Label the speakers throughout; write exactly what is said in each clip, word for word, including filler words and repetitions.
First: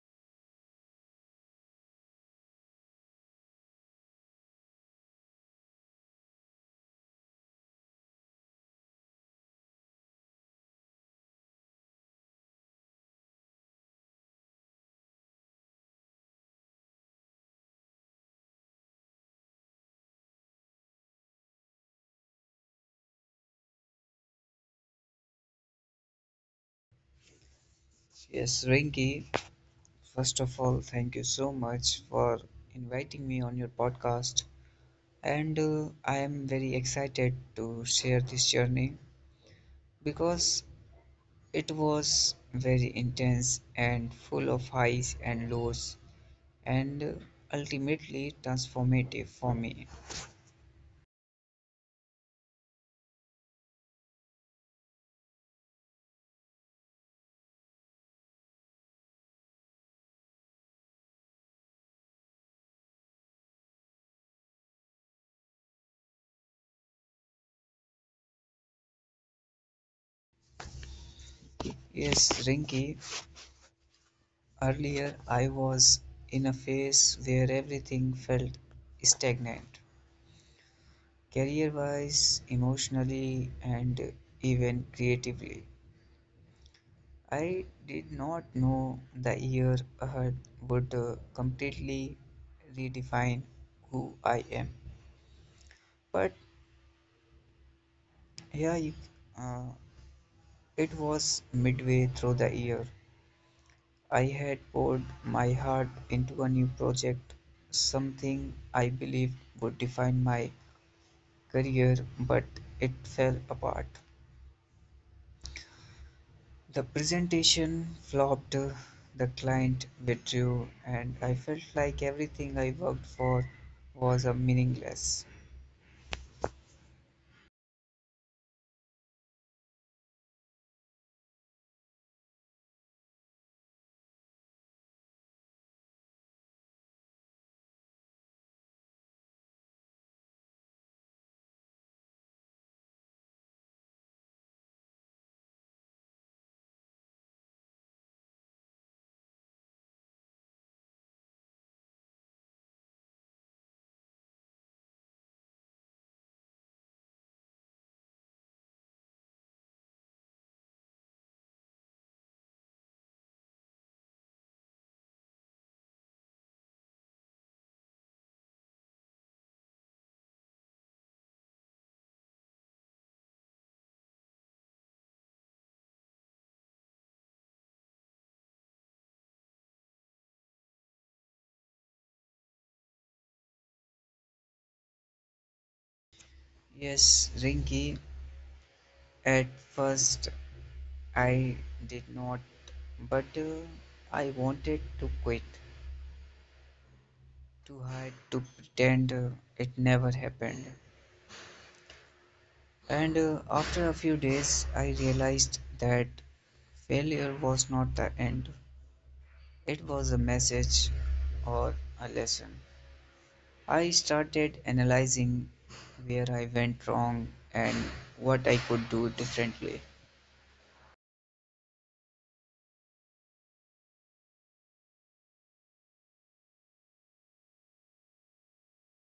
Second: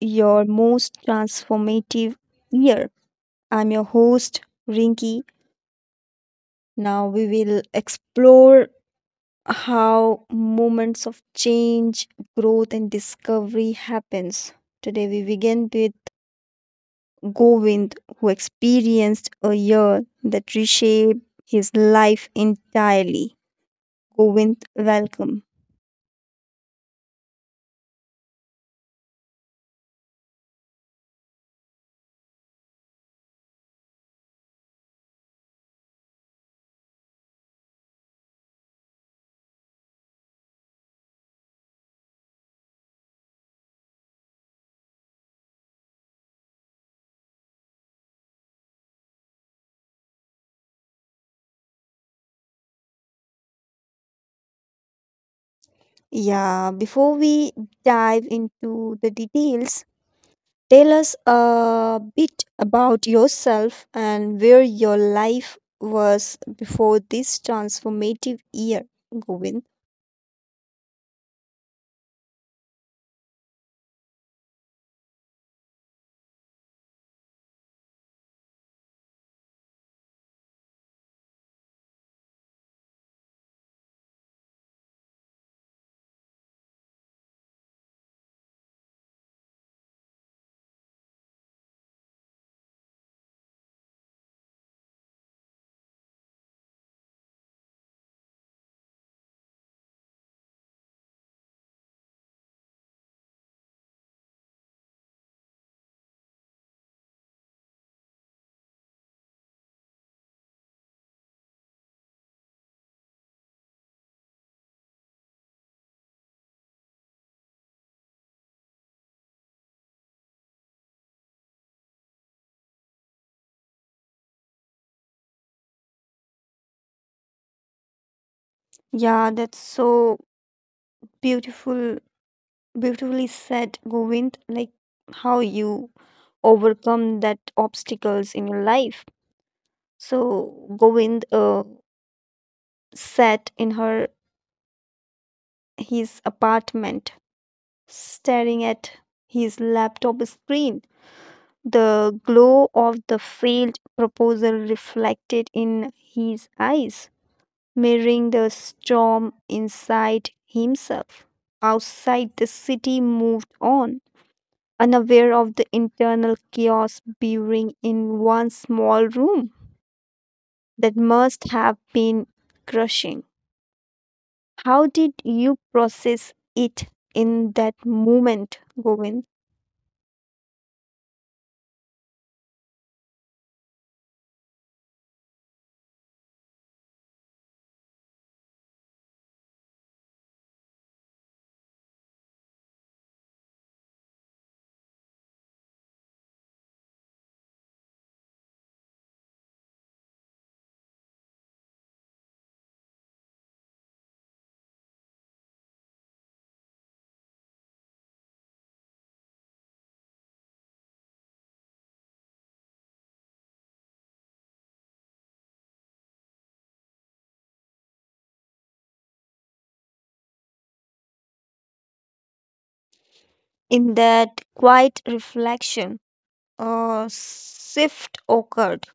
Speaker 1: your most transformative year. I'm your host, Rinky. Now we will explore how moments of change, growth, and discovery happens. Today we begin with Govind, who experienced a year that reshaped his life entirely. Govind, welcome.
Speaker 2: Yes, Rinky, first of all, thank you so much for inviting me on your podcast. And uh, I am very excited to share this journey because it was very intense and full of highs and lows and uh, ultimately transformative for me.
Speaker 1: Yeah, before we dive into the details, tell us a bit about yourself and where your life was before this transformative year, Govind.
Speaker 2: Yes, Rinky, earlier I was in a phase where everything felt stagnant. Career wise, emotionally, and even creatively. I did not know the year ahead would uh, completely redefine who I am. But yeah, you, uh, it was midway through the year. I had poured my heart into a new project, something I believed would define my career, but it fell apart. The presentation flopped, the client withdrew, and I felt like everything I worked for was a meaningless.
Speaker 1: Yeah, that's so beautiful, beautifully said, Govind. Like how you overcome that obstacles in your life. So Govind uh, sat in her his apartment, staring at his laptop screen, the glow of the failed proposal reflected in his eyes, mirroring the storm inside himself. Outside, the city moved on, unaware of the internal chaos brewing in one small room. That must have been crushing. How did you process it in that moment, Govind?
Speaker 2: Yes, Rinky, at first I did not, but uh, I wanted to quit, to hide, to pretend uh, it never happened. And uh, After a few days, I realized that failure was not the end, it was a message or a lesson. I started analyzing where I went wrong and what I could do differently.
Speaker 1: In that quiet reflection, a shift occurred.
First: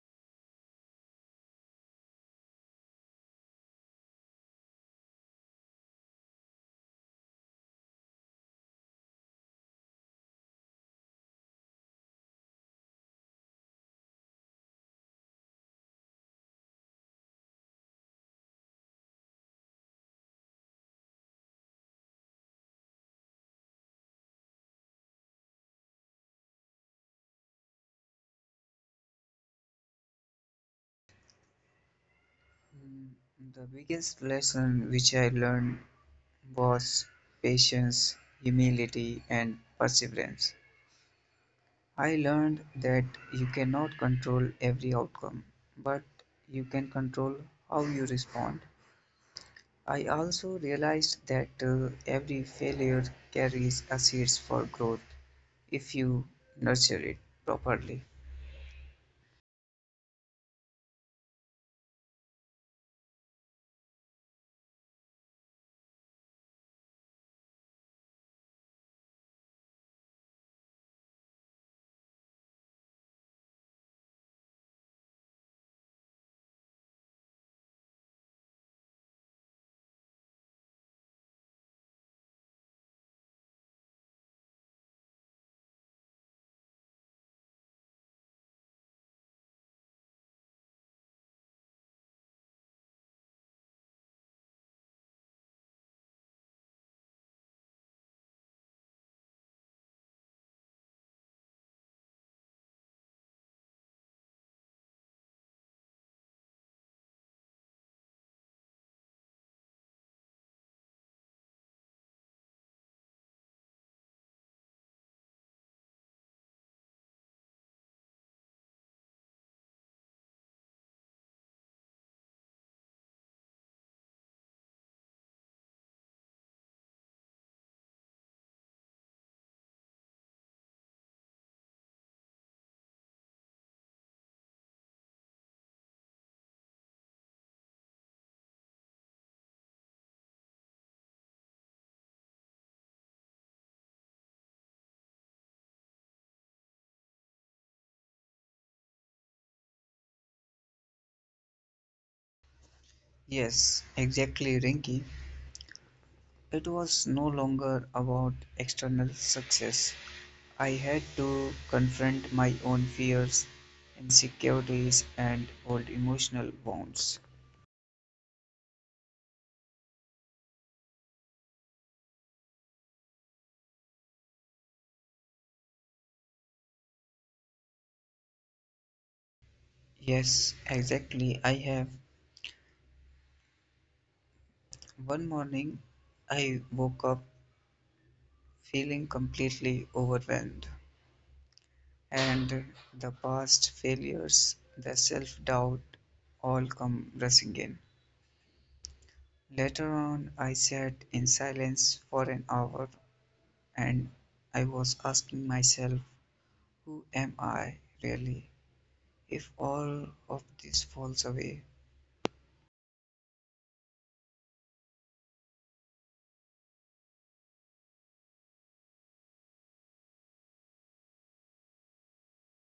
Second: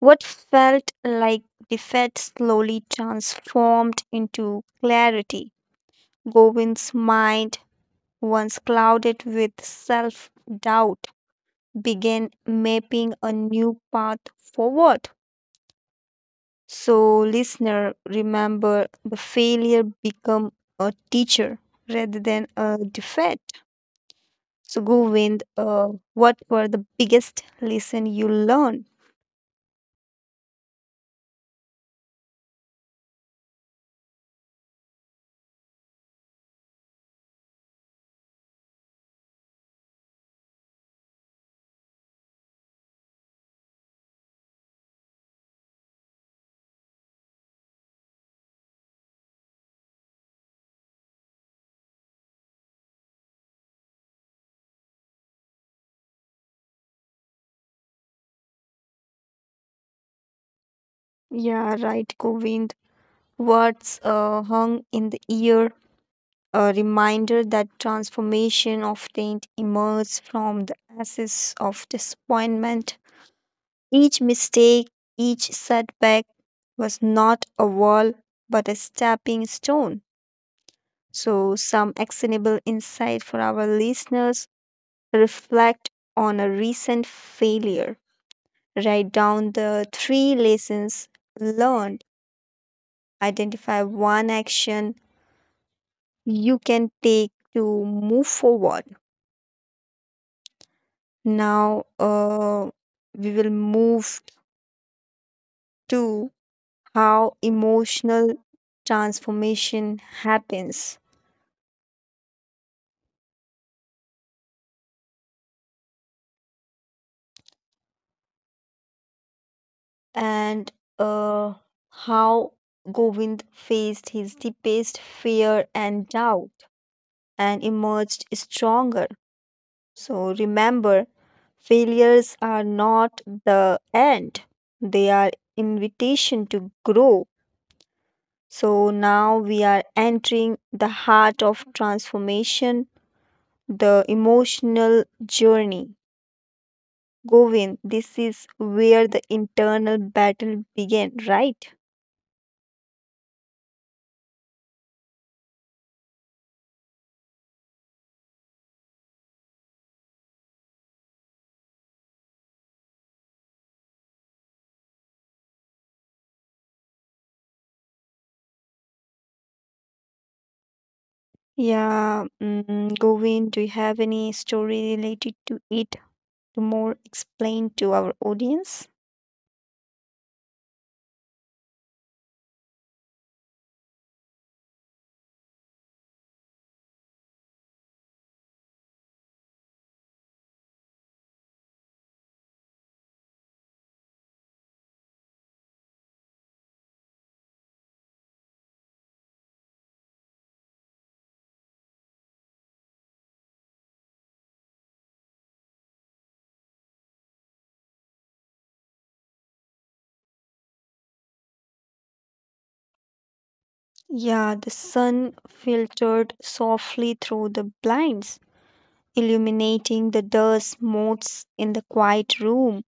Speaker 1: What felt like defeat slowly transformed into clarity. Govind's mind, once clouded with self doubt, began mapping a new path forward. So, listener, remember the failure become a teacher rather than a defeat. So, Govind, uh, what were the biggest lesson you learned?
Speaker 2: Mm, The biggest lesson which I learned was patience, humility, and perseverance. I learned that you cannot control every outcome, but you can control how you respond. I also realized that uh, every failure carries a seeds for growth if you nurture it properly.
Speaker 1: Yeah, right, Govind. Words uh, hung in the ear, a reminder that transformation often emerges from the ashes of disappointment. Each mistake, each setback was not a wall but a stepping stone. So, some actionable insight for our listeners: reflect on a recent failure. Write down the three lessons learned. Identify one action you can take to move forward. Now uh, We will move to how emotional transformation happens, and uh, how Govind faced his deepest fear and doubt and emerged stronger. So remember, failures are not the end, they are invitation to grow. So now we are entering the heart of transformation, the emotional journey. Govind, this is where the internal battle began, right?
Speaker 2: Yes, exactly, Rinky. It was no longer about external success. I had to confront my own fears, insecurities, and old emotional wounds.
Speaker 1: Yeah, mm, Govind, do you have any story related to it to more explain to our audience?
Speaker 2: Yes, exactly. I have. One morning, I woke up feeling completely overwhelmed, and the past failures, the self doubt, all come rushing in. Later on I sat in silence for an hour, and I was asking myself, who am I really, if all of this falls away?
Speaker 1: Yeah, the sun filtered softly through the blinds, illuminating the dust motes in the quiet room.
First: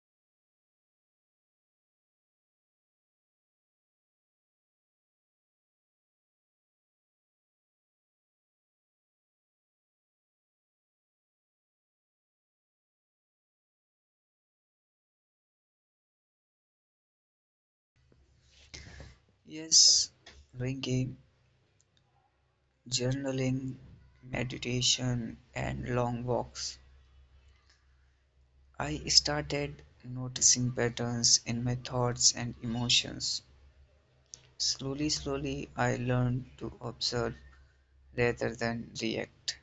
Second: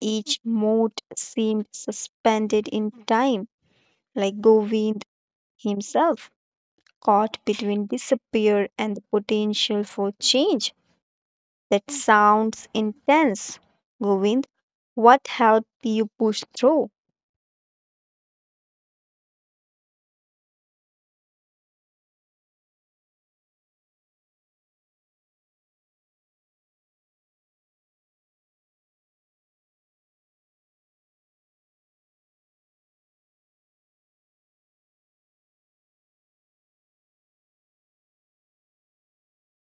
Speaker 1: Each mote seemed suspended in time, like Govind himself, caught between despair and the potential for change. That sounds intense, Govind. What helped you push through?
Speaker 2: Yes, ringing, journaling, meditation, and long walks. I started noticing patterns in my thoughts and emotions. Slowly, slowly, I learned to observe rather than react.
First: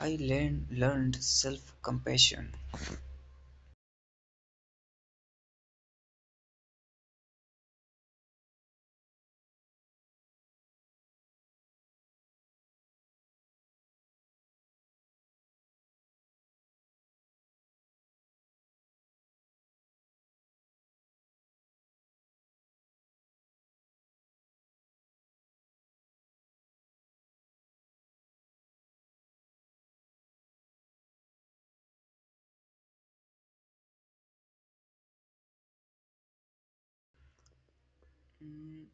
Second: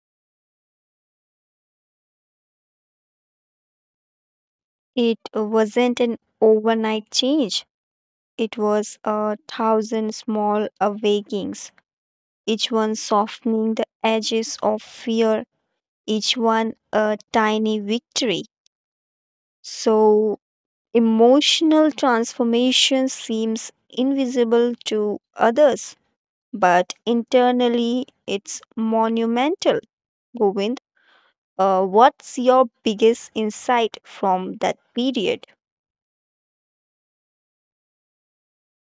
Speaker 2: I learned, learned self compassion.
Speaker 1: It wasn't an overnight change, it was a thousand small awakenings, each one softening the edges of fear, each one a tiny victory. So, emotional transformation seems invisible to others, but internally it's monumental. Govind, uh, what's your biggest insight from that period?
Speaker 2: Mm,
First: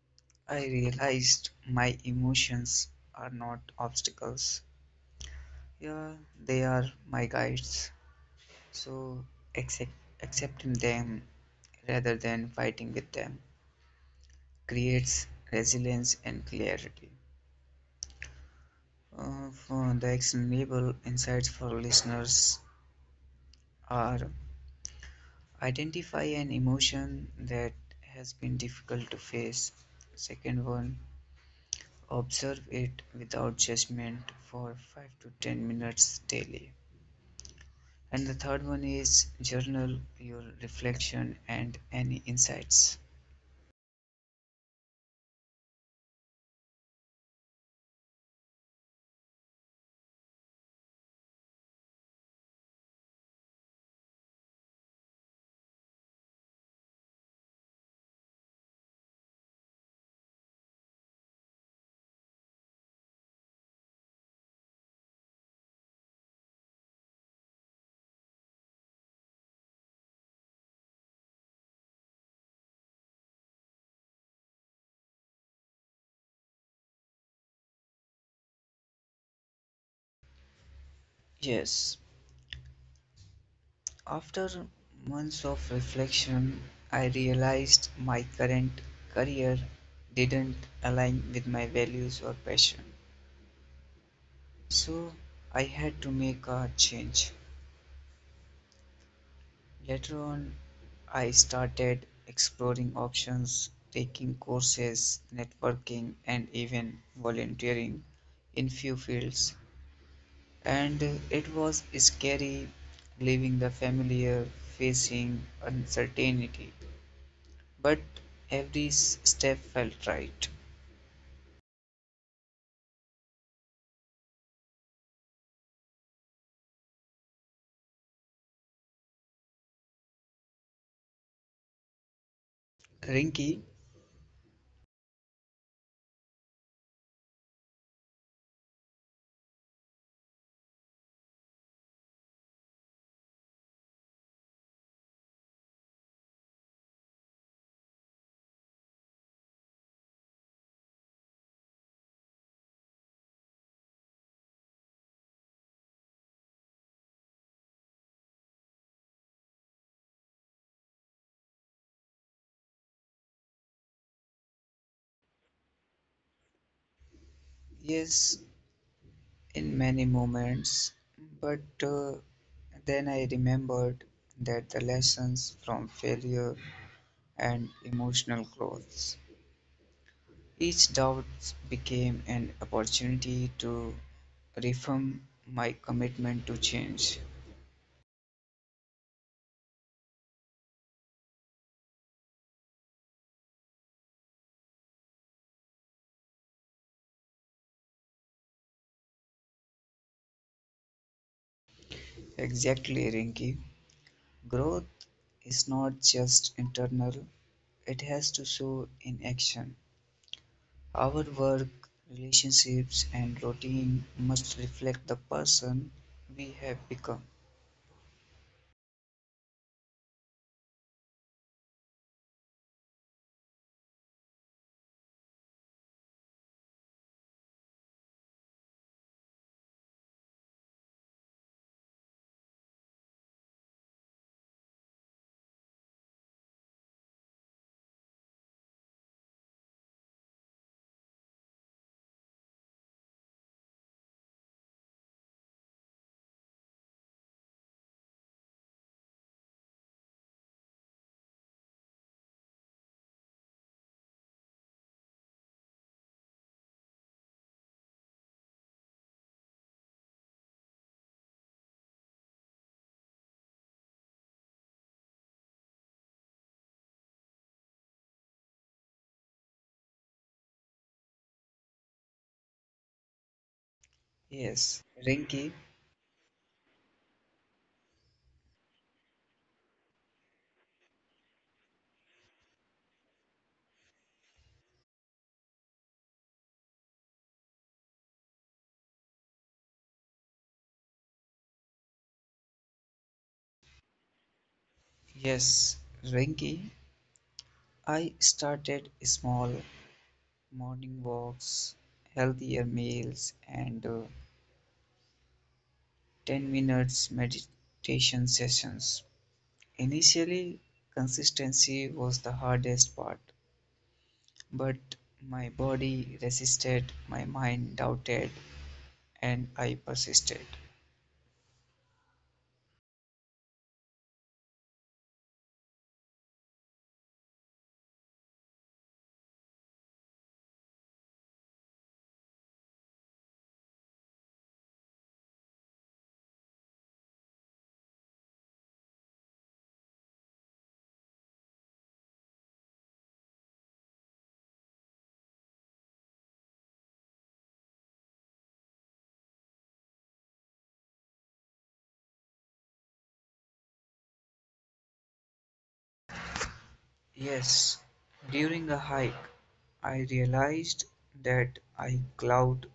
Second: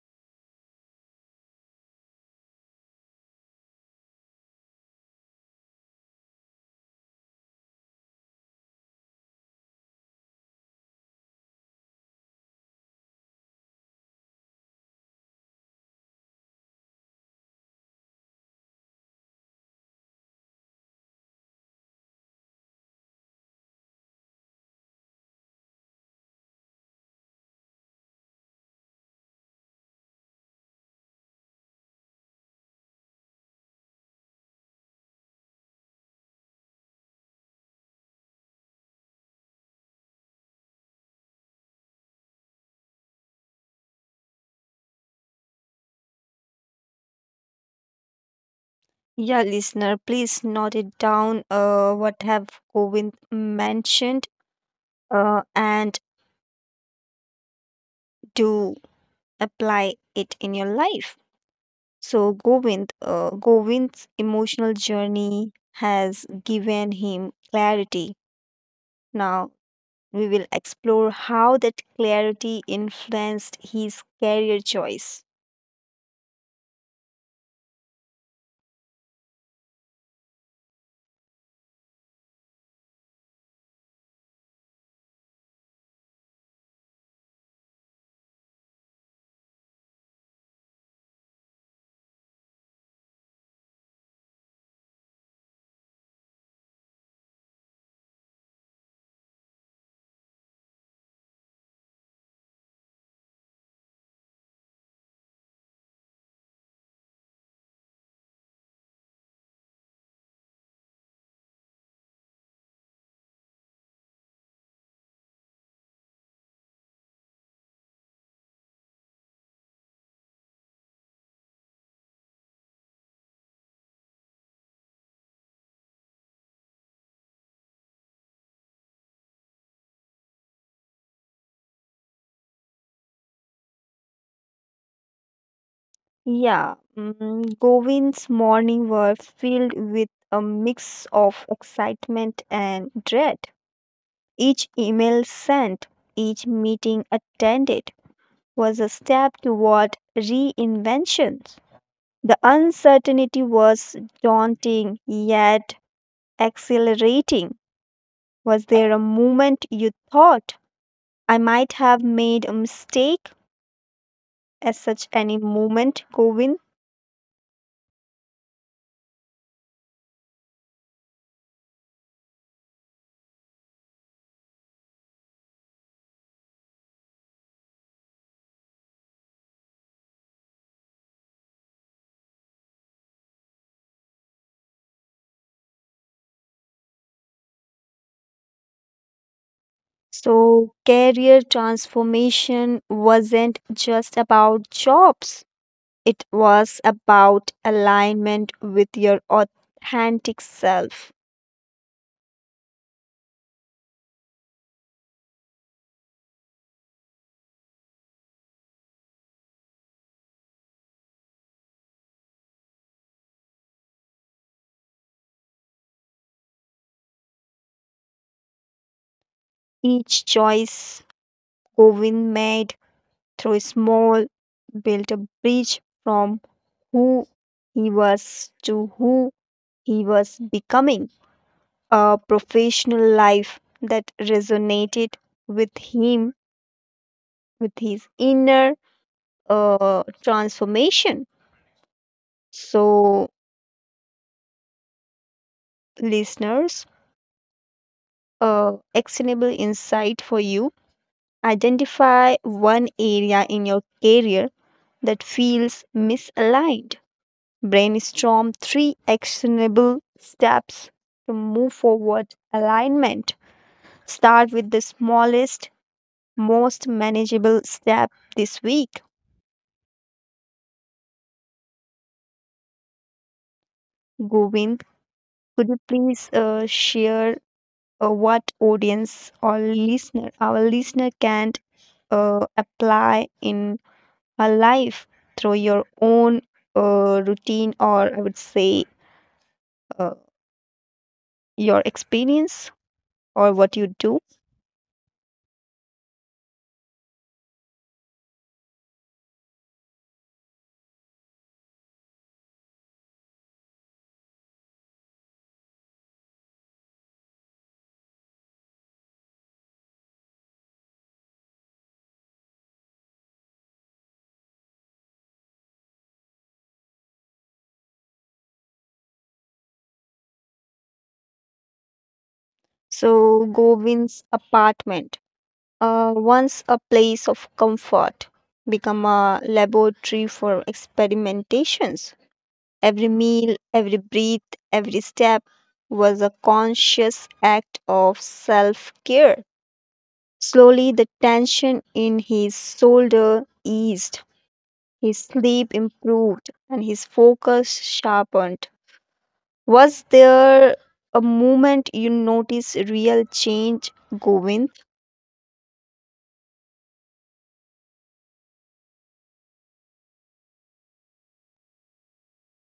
Speaker 2: I realized my emotions are not obstacles. Yeah, they are my guides. So accept, accepting them rather than fighting with them creates resilience and clarity. Uh, for the actionable insights for listeners are identify an emotion that has been difficult to face. Second one, observe it without judgment for five to ten minutes daily. And the third one is journal your reflection and any insights.
Speaker 1: Yeah, listener, please note it down. Uh, what have Govind mentioned? Uh, and do apply it in your life. So Govind, uh, Govind's emotional journey has given him clarity. Now we will explore how that clarity influenced his career choice.
Speaker 2: Yes, after months of reflection, I realized my current career didn't align with my values or passion. So I had to make a change. Later on, I started exploring options, taking courses, networking, and even volunteering in few fields. And it was scary leaving the familiar, facing uncertainty. But every s- step felt right. Rinky,
Speaker 1: Yeah, mm, Govind's morning were filled with a mix of excitement and dread. Each email sent, each meeting attended was a step toward reinventions. The uncertainty was daunting yet exhilarating. Was there a moment you thought I might have made a mistake? As such any moment, Govind?
Speaker 2: yes, in many moments, but uh, then I remembered that the lessons from failure and emotional growth. Each doubt became an opportunity to reaffirm my commitment to change.
Speaker 1: So, career transformation wasn't just about jobs, it was about alignment with your authentic self.
Speaker 2: Exactly, Rinky. Growth is not just internal, it has to show in action. Our work, relationships, and routine must reflect the person we have become.
Speaker 1: Each choice Owen made through small built a bridge from who he was to who he was becoming. A professional life that resonated with him, with his inner uh, transformation. So, listeners, a actionable insight for you. Identify one area in your career that feels misaligned. Brainstorm three actionable steps to move forward alignment. Start with the smallest, most manageable step this week.
Speaker 2: Yes,
Speaker 1: Govind,
Speaker 2: Renki.
Speaker 1: could you please uh, share uh, what audience or listener, our listener, can uh, apply in a life through your own uh, routine, or I would say uh, your experience or what you do.
Speaker 2: Yes, Renki. I started small morning walks, healthier meals, and uh, ten minutes meditation sessions. Initially, consistency was the hardest part. But my body resisted, my mind doubted, and I persisted.
Speaker 1: So Govind's apartment, uh, once a place of comfort, become a laboratory for experimentations. Every meal, every breath, every step was a conscious act of self care. Slowly, the tension in his shoulder eased. His sleep improved and his focus sharpened. Was there a moment you noticed real change, Govind?
Speaker 2: Yes, during the hike, I realized that I cloud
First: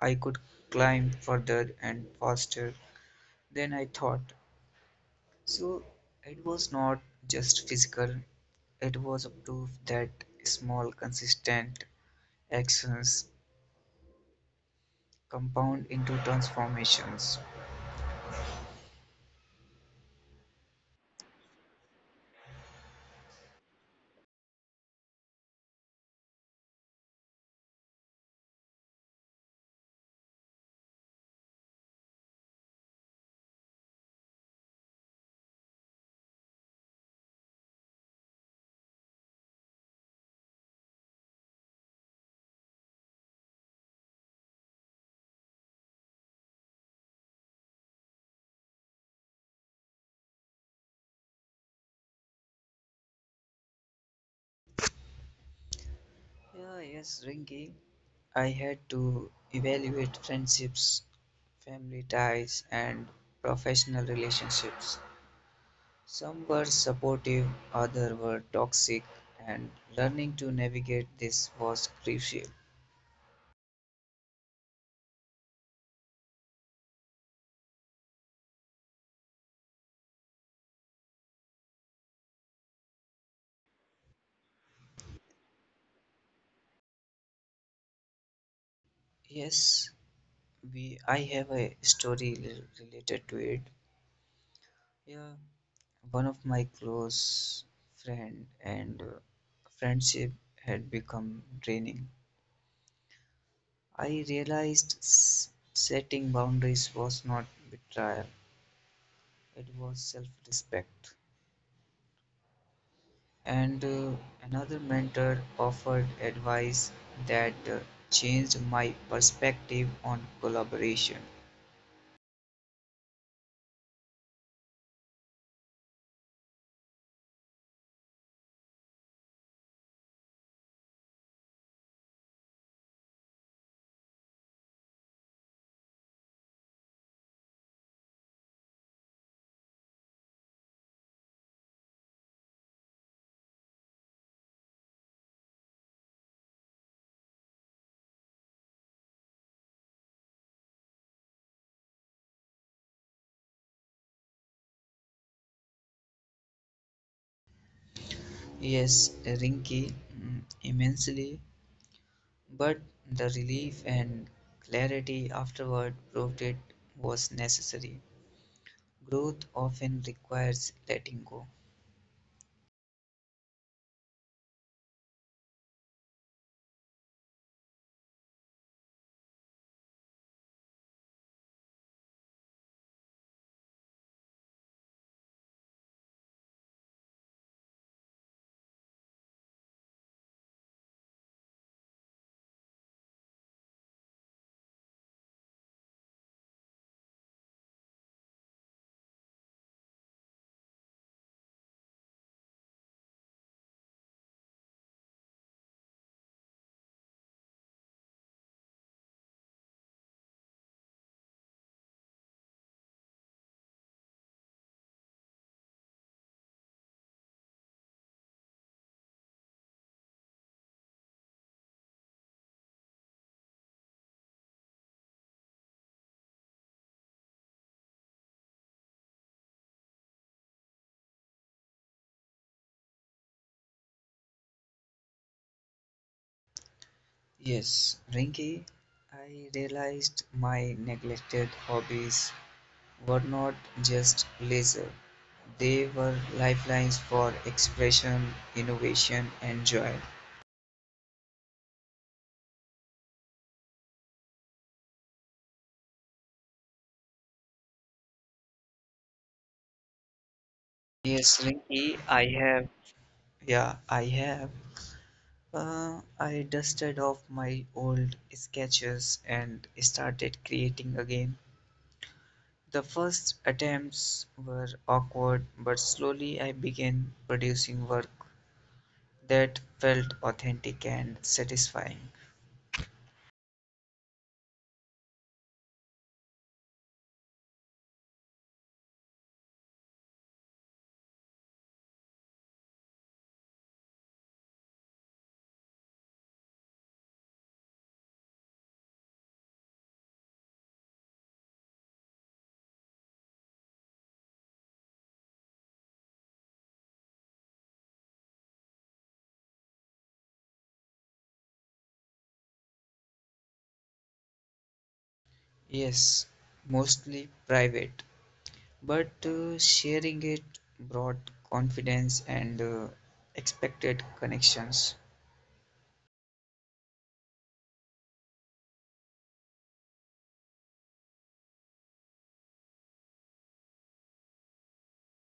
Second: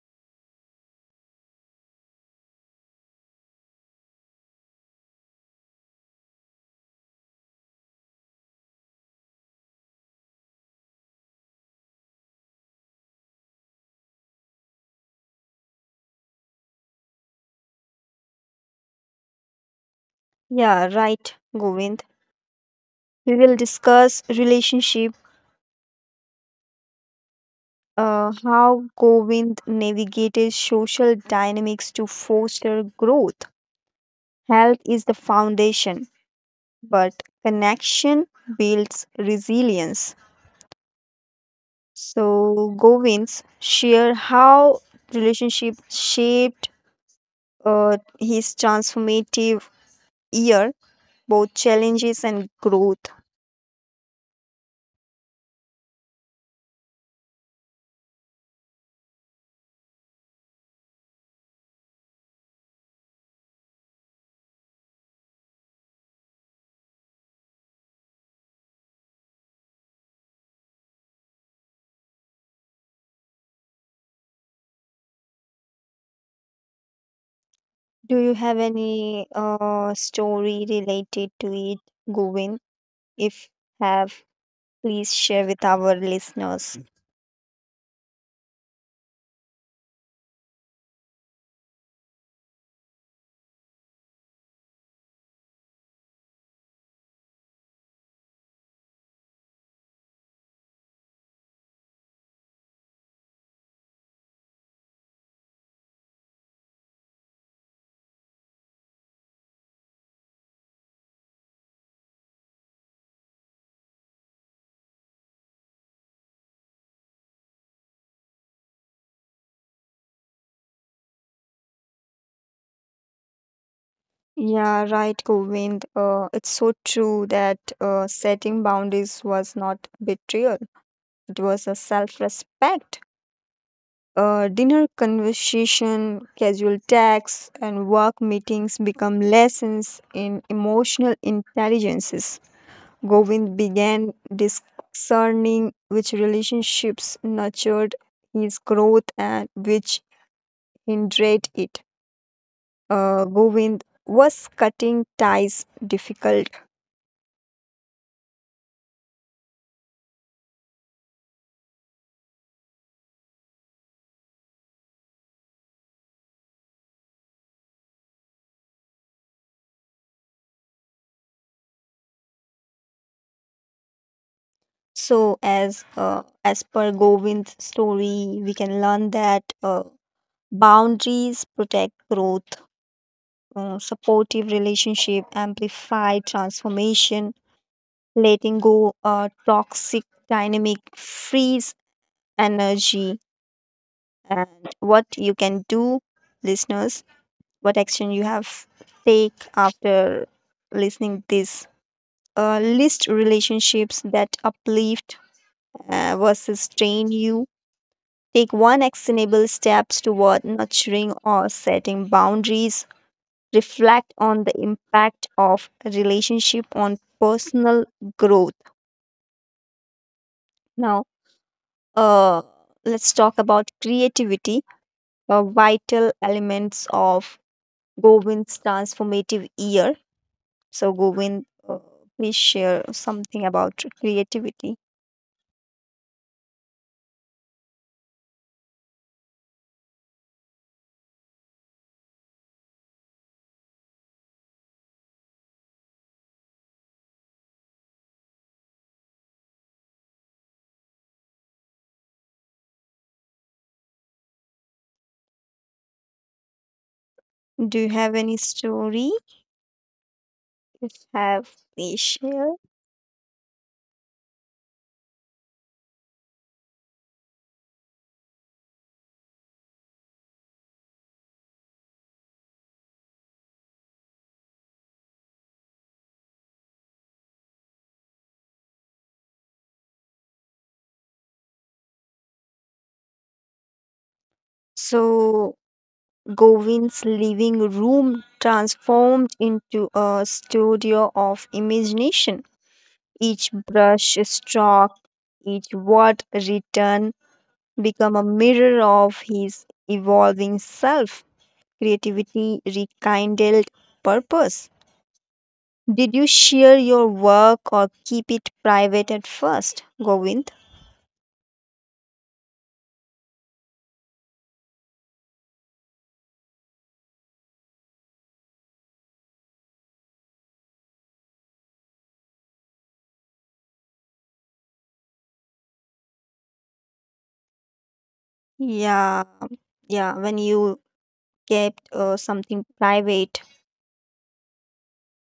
Speaker 2: I could climb further and faster than I thought. So it was not just physical, it was a proof that small consistent actions compound into transformations.
Speaker 1: Yeah, right, Govind. We will discuss relationship, uh, how Govind navigated social dynamics to foster growth. Health is the foundation, but connection builds resilience. So, Govind's share how relationship shaped uh, his transformative year, both challenges and growth.
Speaker 2: Yeah, yes, Ringy. I had to evaluate friendships, family ties, and professional relationships. Some were supportive, others were toxic, and learning to navigate this was crucial.
Speaker 1: Do you have any uh, story related to it, Govind? If have, please share with our listeners.
Speaker 2: Yes, we I have a story rel- related to it. Yeah, one of my close friend and uh, friendship had become draining. I realized s- setting boundaries was not betrayal. It was self respect. And uh, Another mentor offered advice that uh, changed my perspective on collaboration.
Speaker 1: Yeah, right, Govind. Uh, it's so true that uh, setting boundaries was not betrayal, it was a self respect. uh, dinner conversation, casual texts, and work meetings become lessons in emotional intelligences. Govind began discerning which relationships nurtured his growth and which hindered it. Uh, Govind, was cutting ties difficult?
Speaker 2: Yes, Rinky, mm, immensely, but the relief and clarity afterward proved it was necessary. Growth often requires letting go.
Speaker 1: So, as uh, as per Govind's story, we can learn that uh, boundaries protect growth, uh, supportive relationship, amplified transformation, letting go a toxic dynamic, frees energy, and what you can do, listeners, what action you have take after listening this. Uh, list relationships that uplift uh, versus strain you. Take one actionable steps toward nurturing or setting boundaries. Reflect on the impact of relationship on personal growth. Now uh, let's talk about creativity, uh, vital elements of Govind's transformative year. So Govind, uh, please share something about creativity.
Speaker 2: Yes, Rinky, I realized my neglected hobbies were not just leisure, they were lifelines for expression, innovation, and joy.
Speaker 1: Do you have any story? If
Speaker 2: Yes,
Speaker 1: have,
Speaker 2: Rinky,
Speaker 1: please
Speaker 2: I
Speaker 1: share.
Speaker 2: have. Yeah, I have. Uh, I dusted off my old sketches and started creating again. The first attempts were awkward, but slowly I began producing work that felt authentic and satisfying.
Speaker 1: So Govind's living room transformed into a studio of imagination. Each brush stroke, each word written become a mirror of his evolving self, creativity rekindled purpose. Did you share your work or keep it private at first, Govind?
Speaker 2: Yes, mostly private, but uh, sharing it brought confidence and uh, expected connections.
Speaker 1: Yeah, yeah, when you kept uh, something private,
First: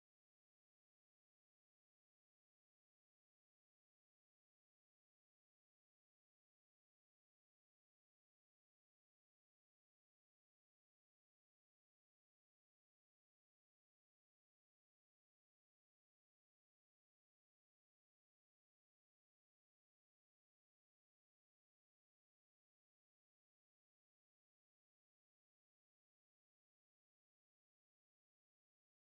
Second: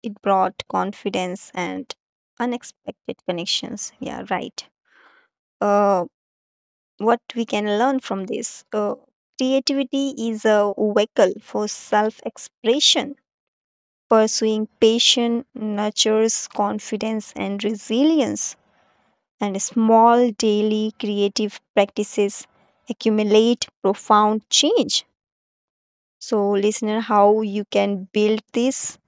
Speaker 1: it brought confidence and unexpected connections. Yeah, right. Uh, what we can learn from this. Uh, creativity is a vehicle for self expression. Pursuing passion nurtures confidence and resilience, and small daily creative practices accumulate profound change. So, listener, how you can build this?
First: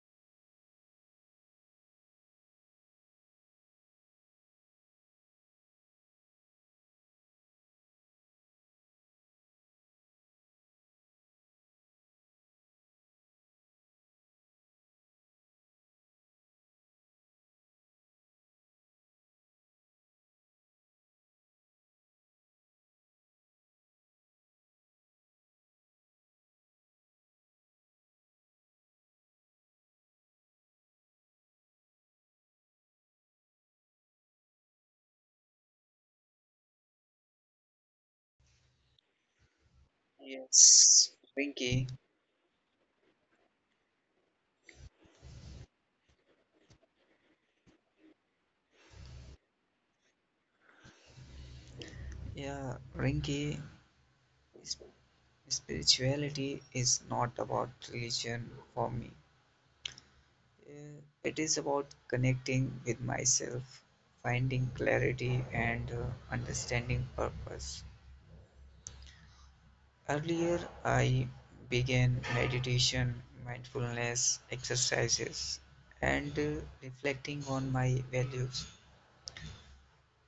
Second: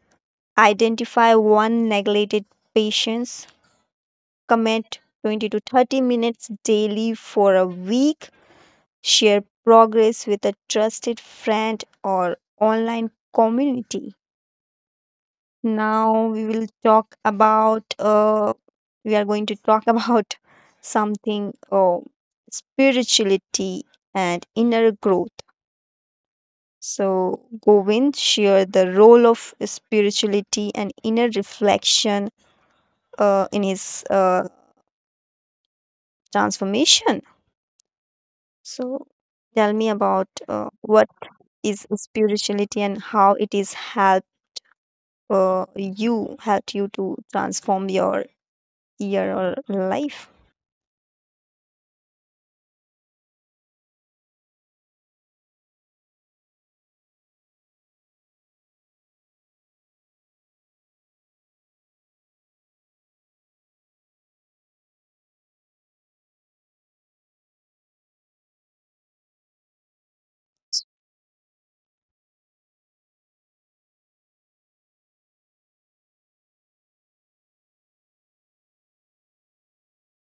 Speaker 1: Identify one neglected patience, commit twenty to thirty minutes daily for a week, share progress with a trusted friend or online community. Now we will talk about uh, we are going to talk about something, uh, spirituality and inner growth. So Govind share the role of spirituality and inner reflection uh, in his uh, transformation. So tell me about uh, what
Speaker 2: Yes, Rinky.
Speaker 1: is spirituality and how it is help. uh, you helped you to transform your your life.
Speaker 2: Yeah, Rinki, sp- spirituality is not about religion for me. Uh, It is about connecting with myself, finding clarity, and uh, understanding purpose. Earlier, I began meditation, mindfulness exercises, and uh, reflecting on my values.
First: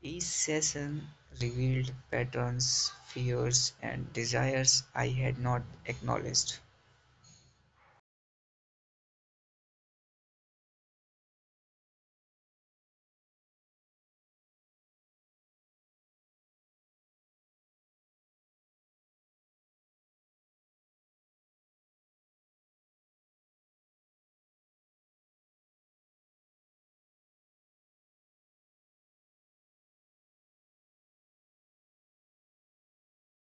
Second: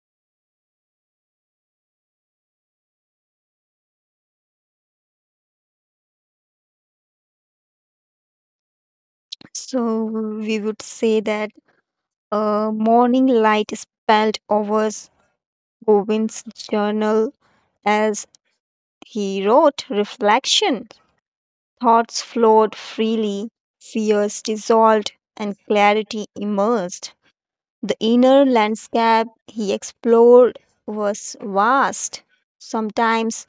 Speaker 2: Each session revealed patterns, fears, and desires I had not acknowledged.
Speaker 1: So we would say that uh, morning light spelled over Govind's journal as he wrote reflection. Thoughts flowed freely, fears dissolved, and clarity emerged. The inner landscape he explored was vast, sometimes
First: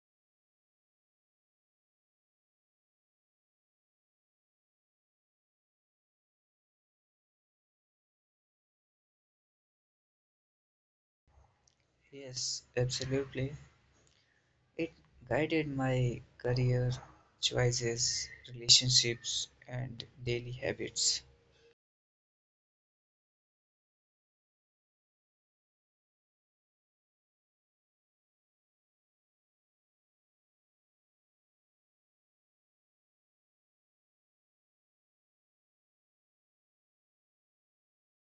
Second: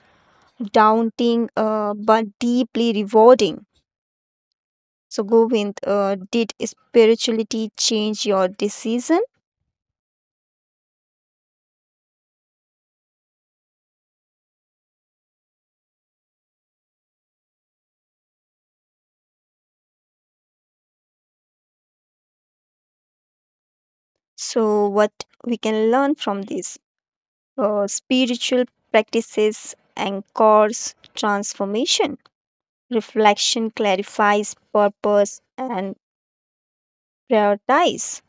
Speaker 1: daunting, uh, but deeply rewarding. So, Govind, uh, did spirituality change your decision?
Speaker 2: Yes, absolutely. It guided my career choices, relationships, and daily habits.
Speaker 1: So, what we can learn from this: uh, spiritual practices anchors transformation, reflection clarifies purpose and prioritize,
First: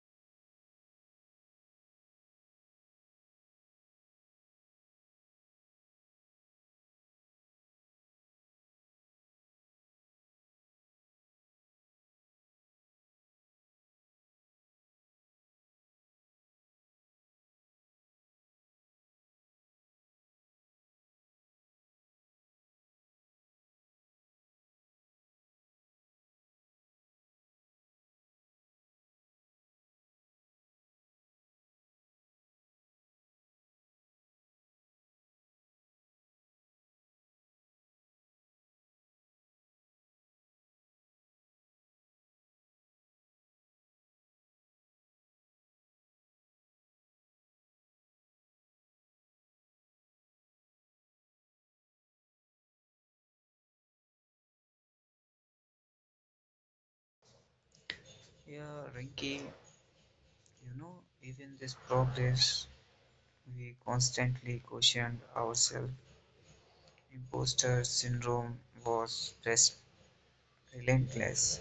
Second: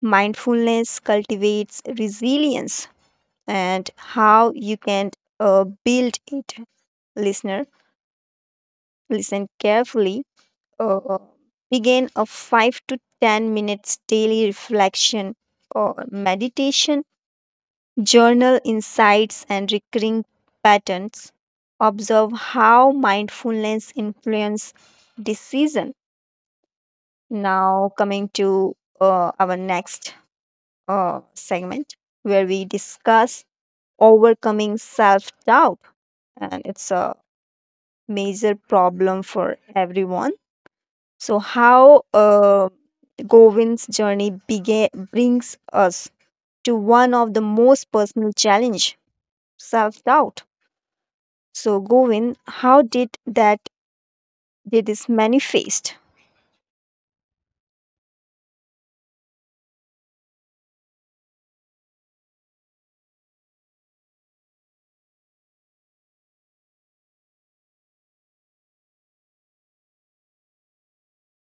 Speaker 1: mindfulness cultivates resilience. And how you can uh, build it. Listener, listen carefully, uh, begin a five to ten minutes daily reflection or meditation, journal insights and recurring patterns. Observe how mindfulness influence decision. Now coming to uh, our next uh, segment where we discuss overcoming self-doubt, and it's a major problem for everyone. So how uh, Govind's journey bega- brings us to one of the most personal challenge, self-doubt. So Govind, how did that did this manifest?
Speaker 2: Yeah, Rinky, you know, even this progress we constantly questioned ourselves. Imposter syndrome was res- relentless,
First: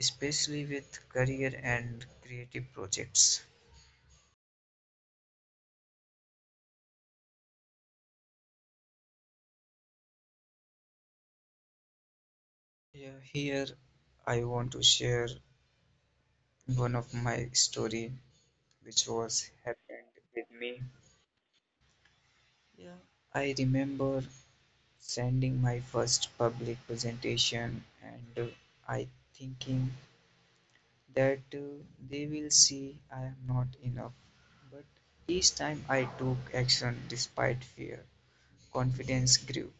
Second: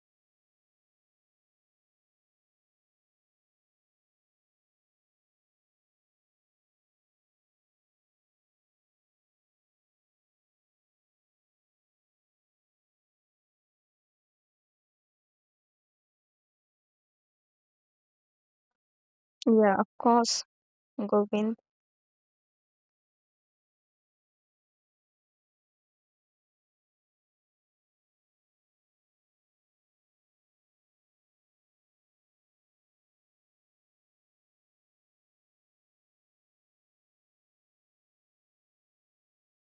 Speaker 2: especially with career and creative projects. Yeah, here I want to share one of my story which was
Speaker 1: Yeah, of
Speaker 2: happened
Speaker 1: course,
Speaker 2: with me.
Speaker 1: Govind.
Speaker 2: Yeah, I remember sending my first public presentation and uh, I thinking that uh, they will see I am not enough. But each time I took action despite fear, confidence grew.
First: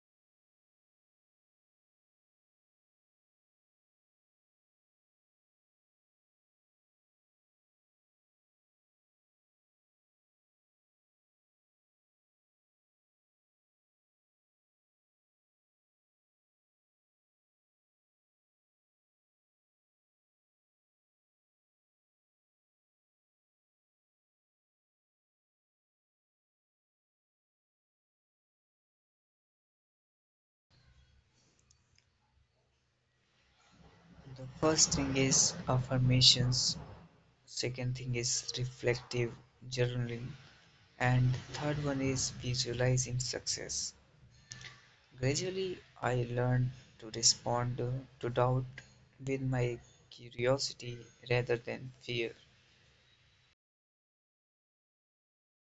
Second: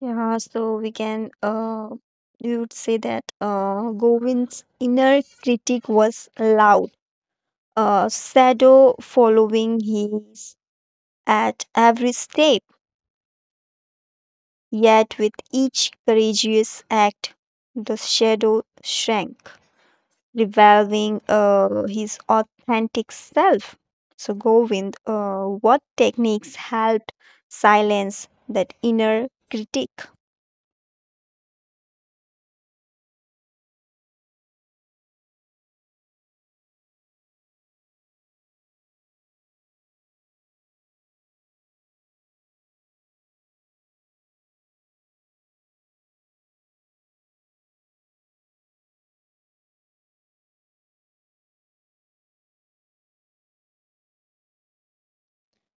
Speaker 1: Yeah, so we can uh we would say that uh Govind's inner critic was loud. A shadow following his at every step, yet with each courageous act the shadow shrank, revolving uh, his authentic self. So, Govind, uh, what techniques helped silence that inner critic?
Speaker 2: The first thing is affirmations, second thing is reflective journaling, and third one is visualizing success. Gradually, I learned to respond uh, to doubt with my curiosity rather than fear.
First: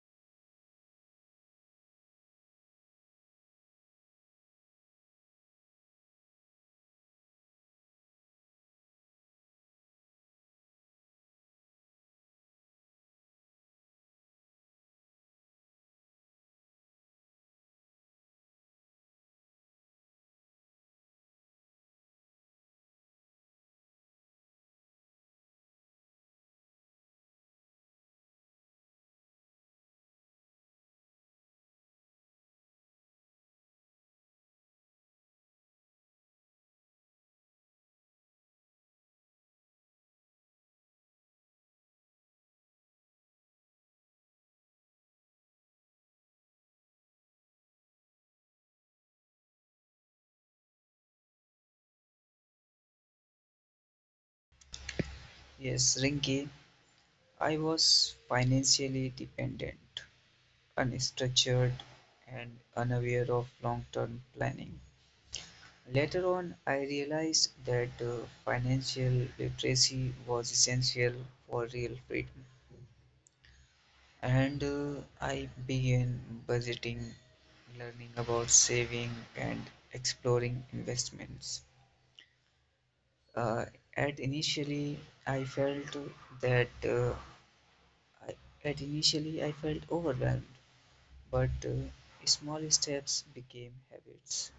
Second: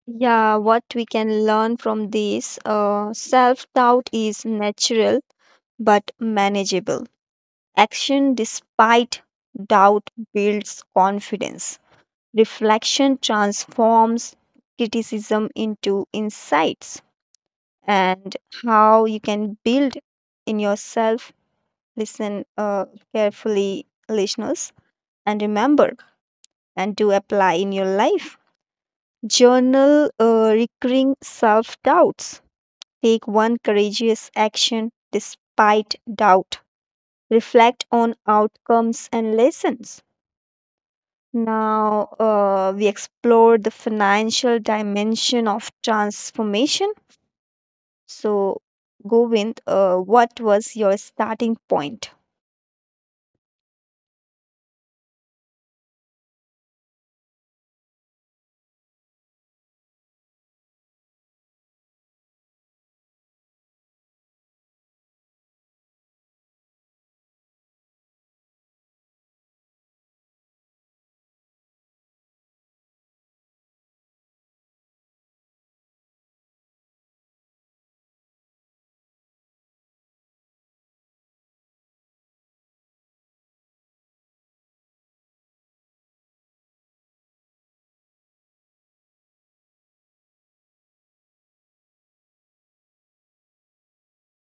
Speaker 1: Yeah, what we can learn from this: uh, self doubt is natural but manageable. Action despite doubt builds confidence. Reflection transforms criticism into insights. And how you can build in yourself, listen uh, carefully, listeners, and remember and do apply in your life. Journal uh, recurring self doubts. Take one courageous action despite doubt. Reflect on outcomes and lessons. Now, uh, we explore the financial dimension of transformation. So, Govind, uh, what was your starting point?
Speaker 2: Yes, Rinki, I was financially dependent. Unstructured and unaware of long-term planning. Later on, I realized that uh, financial literacy was essential for real freedom, and uh, I began budgeting, learning about saving, and exploring investments. Uh, at initially, I felt that uh, I, at initially I felt overwhelmed, but uh, small steps became habits.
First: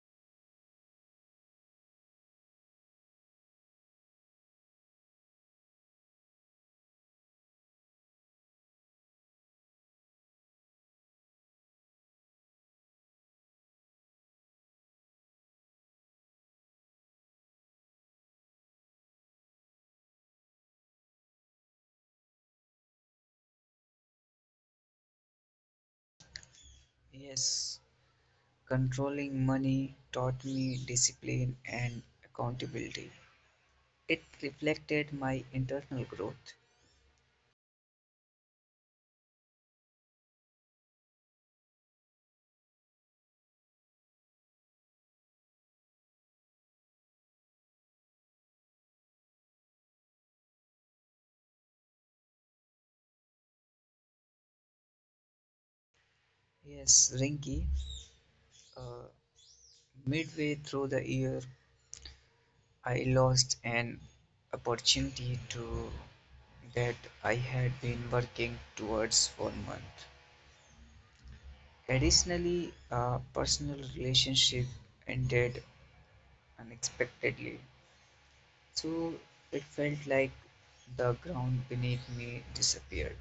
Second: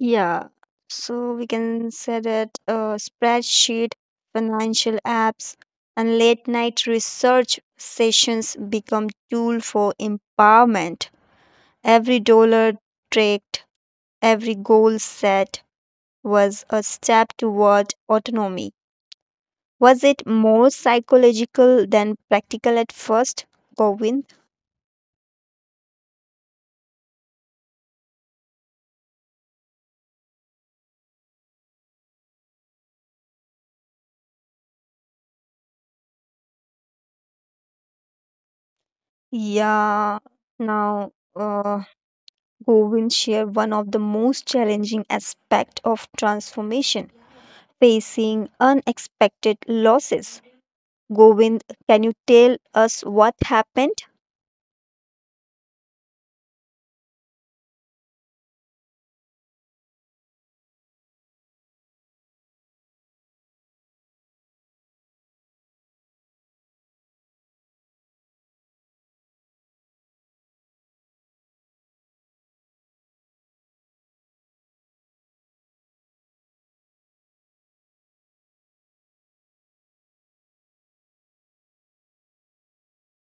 Speaker 1: Yeah, so we can say that uh, spreadsheet, financial apps, and late night research sessions become tool for empowerment. Every dollar tracked, every goal set was a step toward autonomy. Was it more psychological than practical at first, Govind?
Speaker 2: Yes, controlling money taught me discipline and accountability. It reflected my internal growth.
Speaker 1: Yeah, now uh, Govind shared one of the most challenging aspects of transformation, facing unexpected losses. Govind, can you tell us what happened?
Speaker 2: Yes, Rinki, uh, midway through the year, I lost an opportunity to that I had been working towards for month. Additionally, a personal relationship ended unexpectedly. So it felt like the ground beneath me disappeared.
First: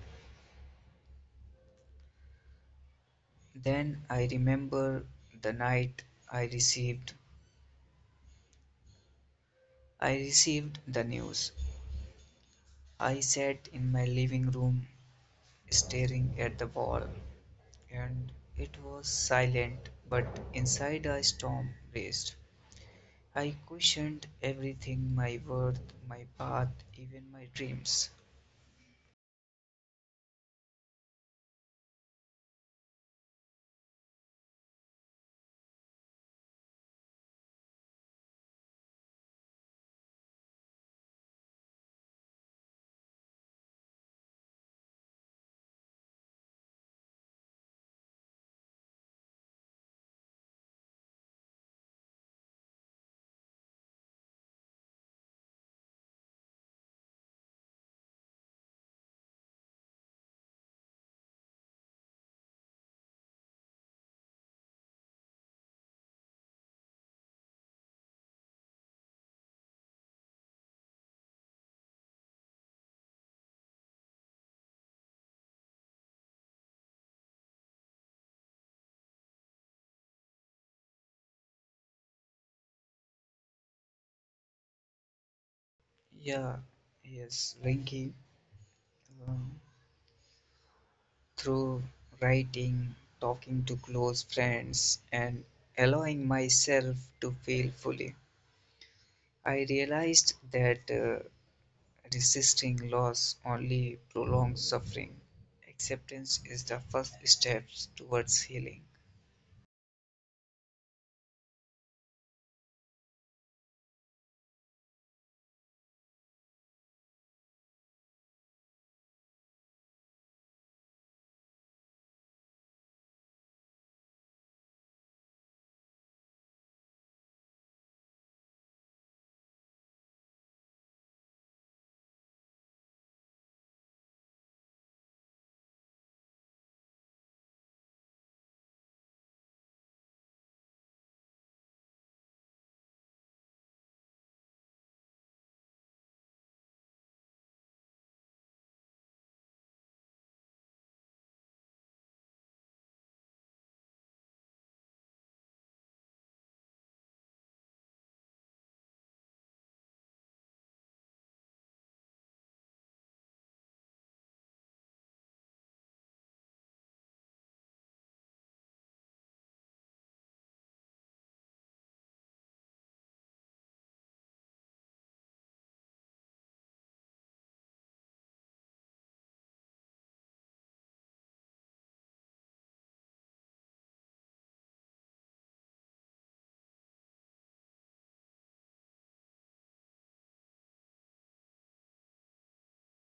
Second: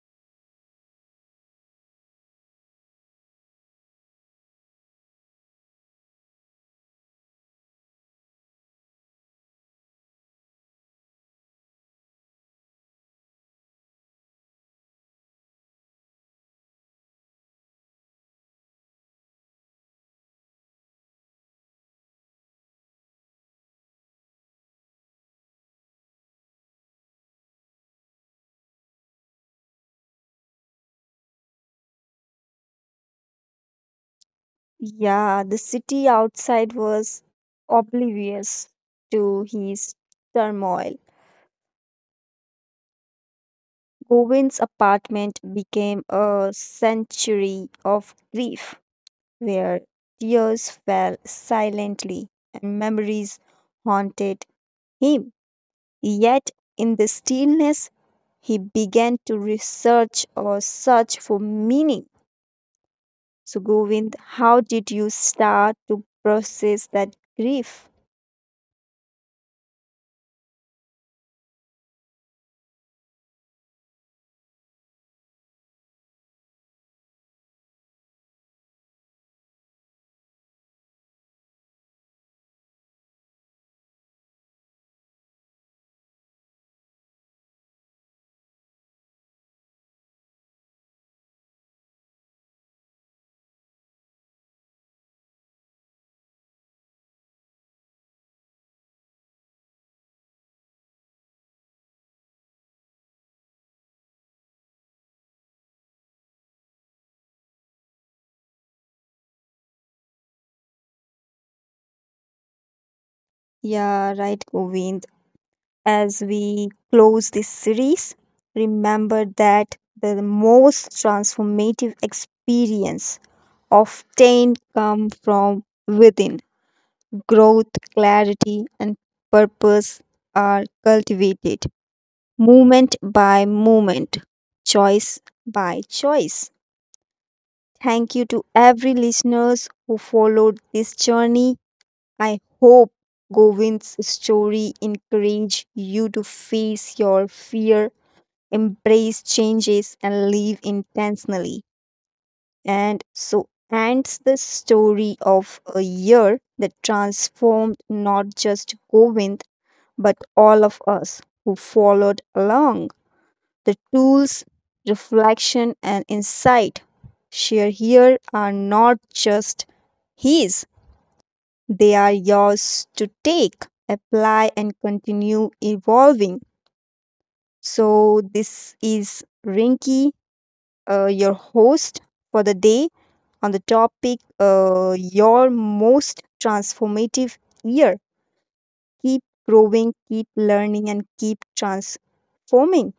Speaker 2: Then I remember the night I received I received the news. I sat in my living room staring at the wall and it was silent but inside a storm raged. I questioned everything my worth, my path, even my dreams.
Speaker 1: Yeah, the city outside was oblivious to his turmoil. Govind's apartment became a sanctuary of grief where tears fell silently and memories haunted him. Yet, in the stillness, he began to research or search for meaning. So, Govind, how did you start to process that grief?
Speaker 2: Yeah, yes, Rinky. Um, Through writing, talking to close friends, and allowing myself to feel fully, I realized that uh, resisting loss only prolongs suffering. Acceptance is the first step towards healing.
Speaker 1: Yeah, right, Govind, as we close this series, remember that the most transformative experience often come from within. Growth, clarity, and purpose are cultivated moment by moment, choice by choice. Thank you to every listeners who followed this journey. I hope Govind's story encourage you to face your fear, embrace changes and live intentionally. And so ends the story of a year that transformed not just Govind but all of us who followed along. The tools, reflection, and insight shared here are not just his, they are yours to take, apply, and continue evolving. So, this is Rinky, uh, your host for the day on the topic, uh, your most transformative year. Keep growing, keep learning, and keep transforming.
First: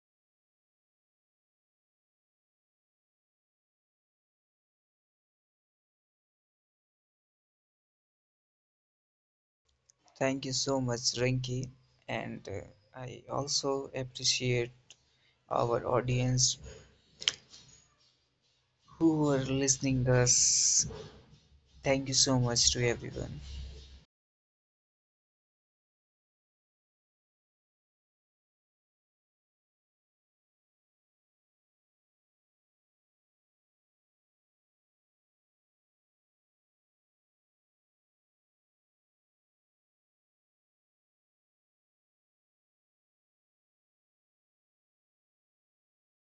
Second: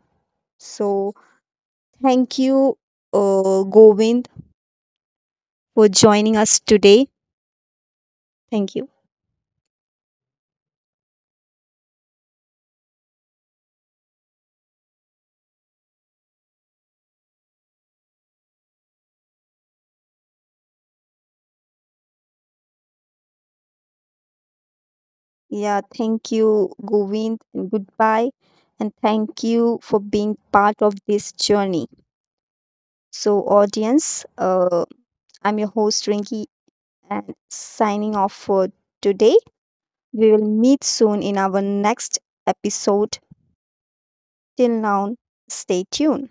Speaker 1: So, thank you, uh, Govind, for joining us today. Thank you.
Speaker 2: Thank you so much, Rinki, and uh, I also appreciate our audience who are listening us. Thank you so much to everyone.
Speaker 1: Yeah, thank you, Govind, and goodbye. And thank you for being part of this journey. So, audience, uh, I'm your host, Rinki, and signing off for today. We will meet soon in our next episode. Till now, stay tuned.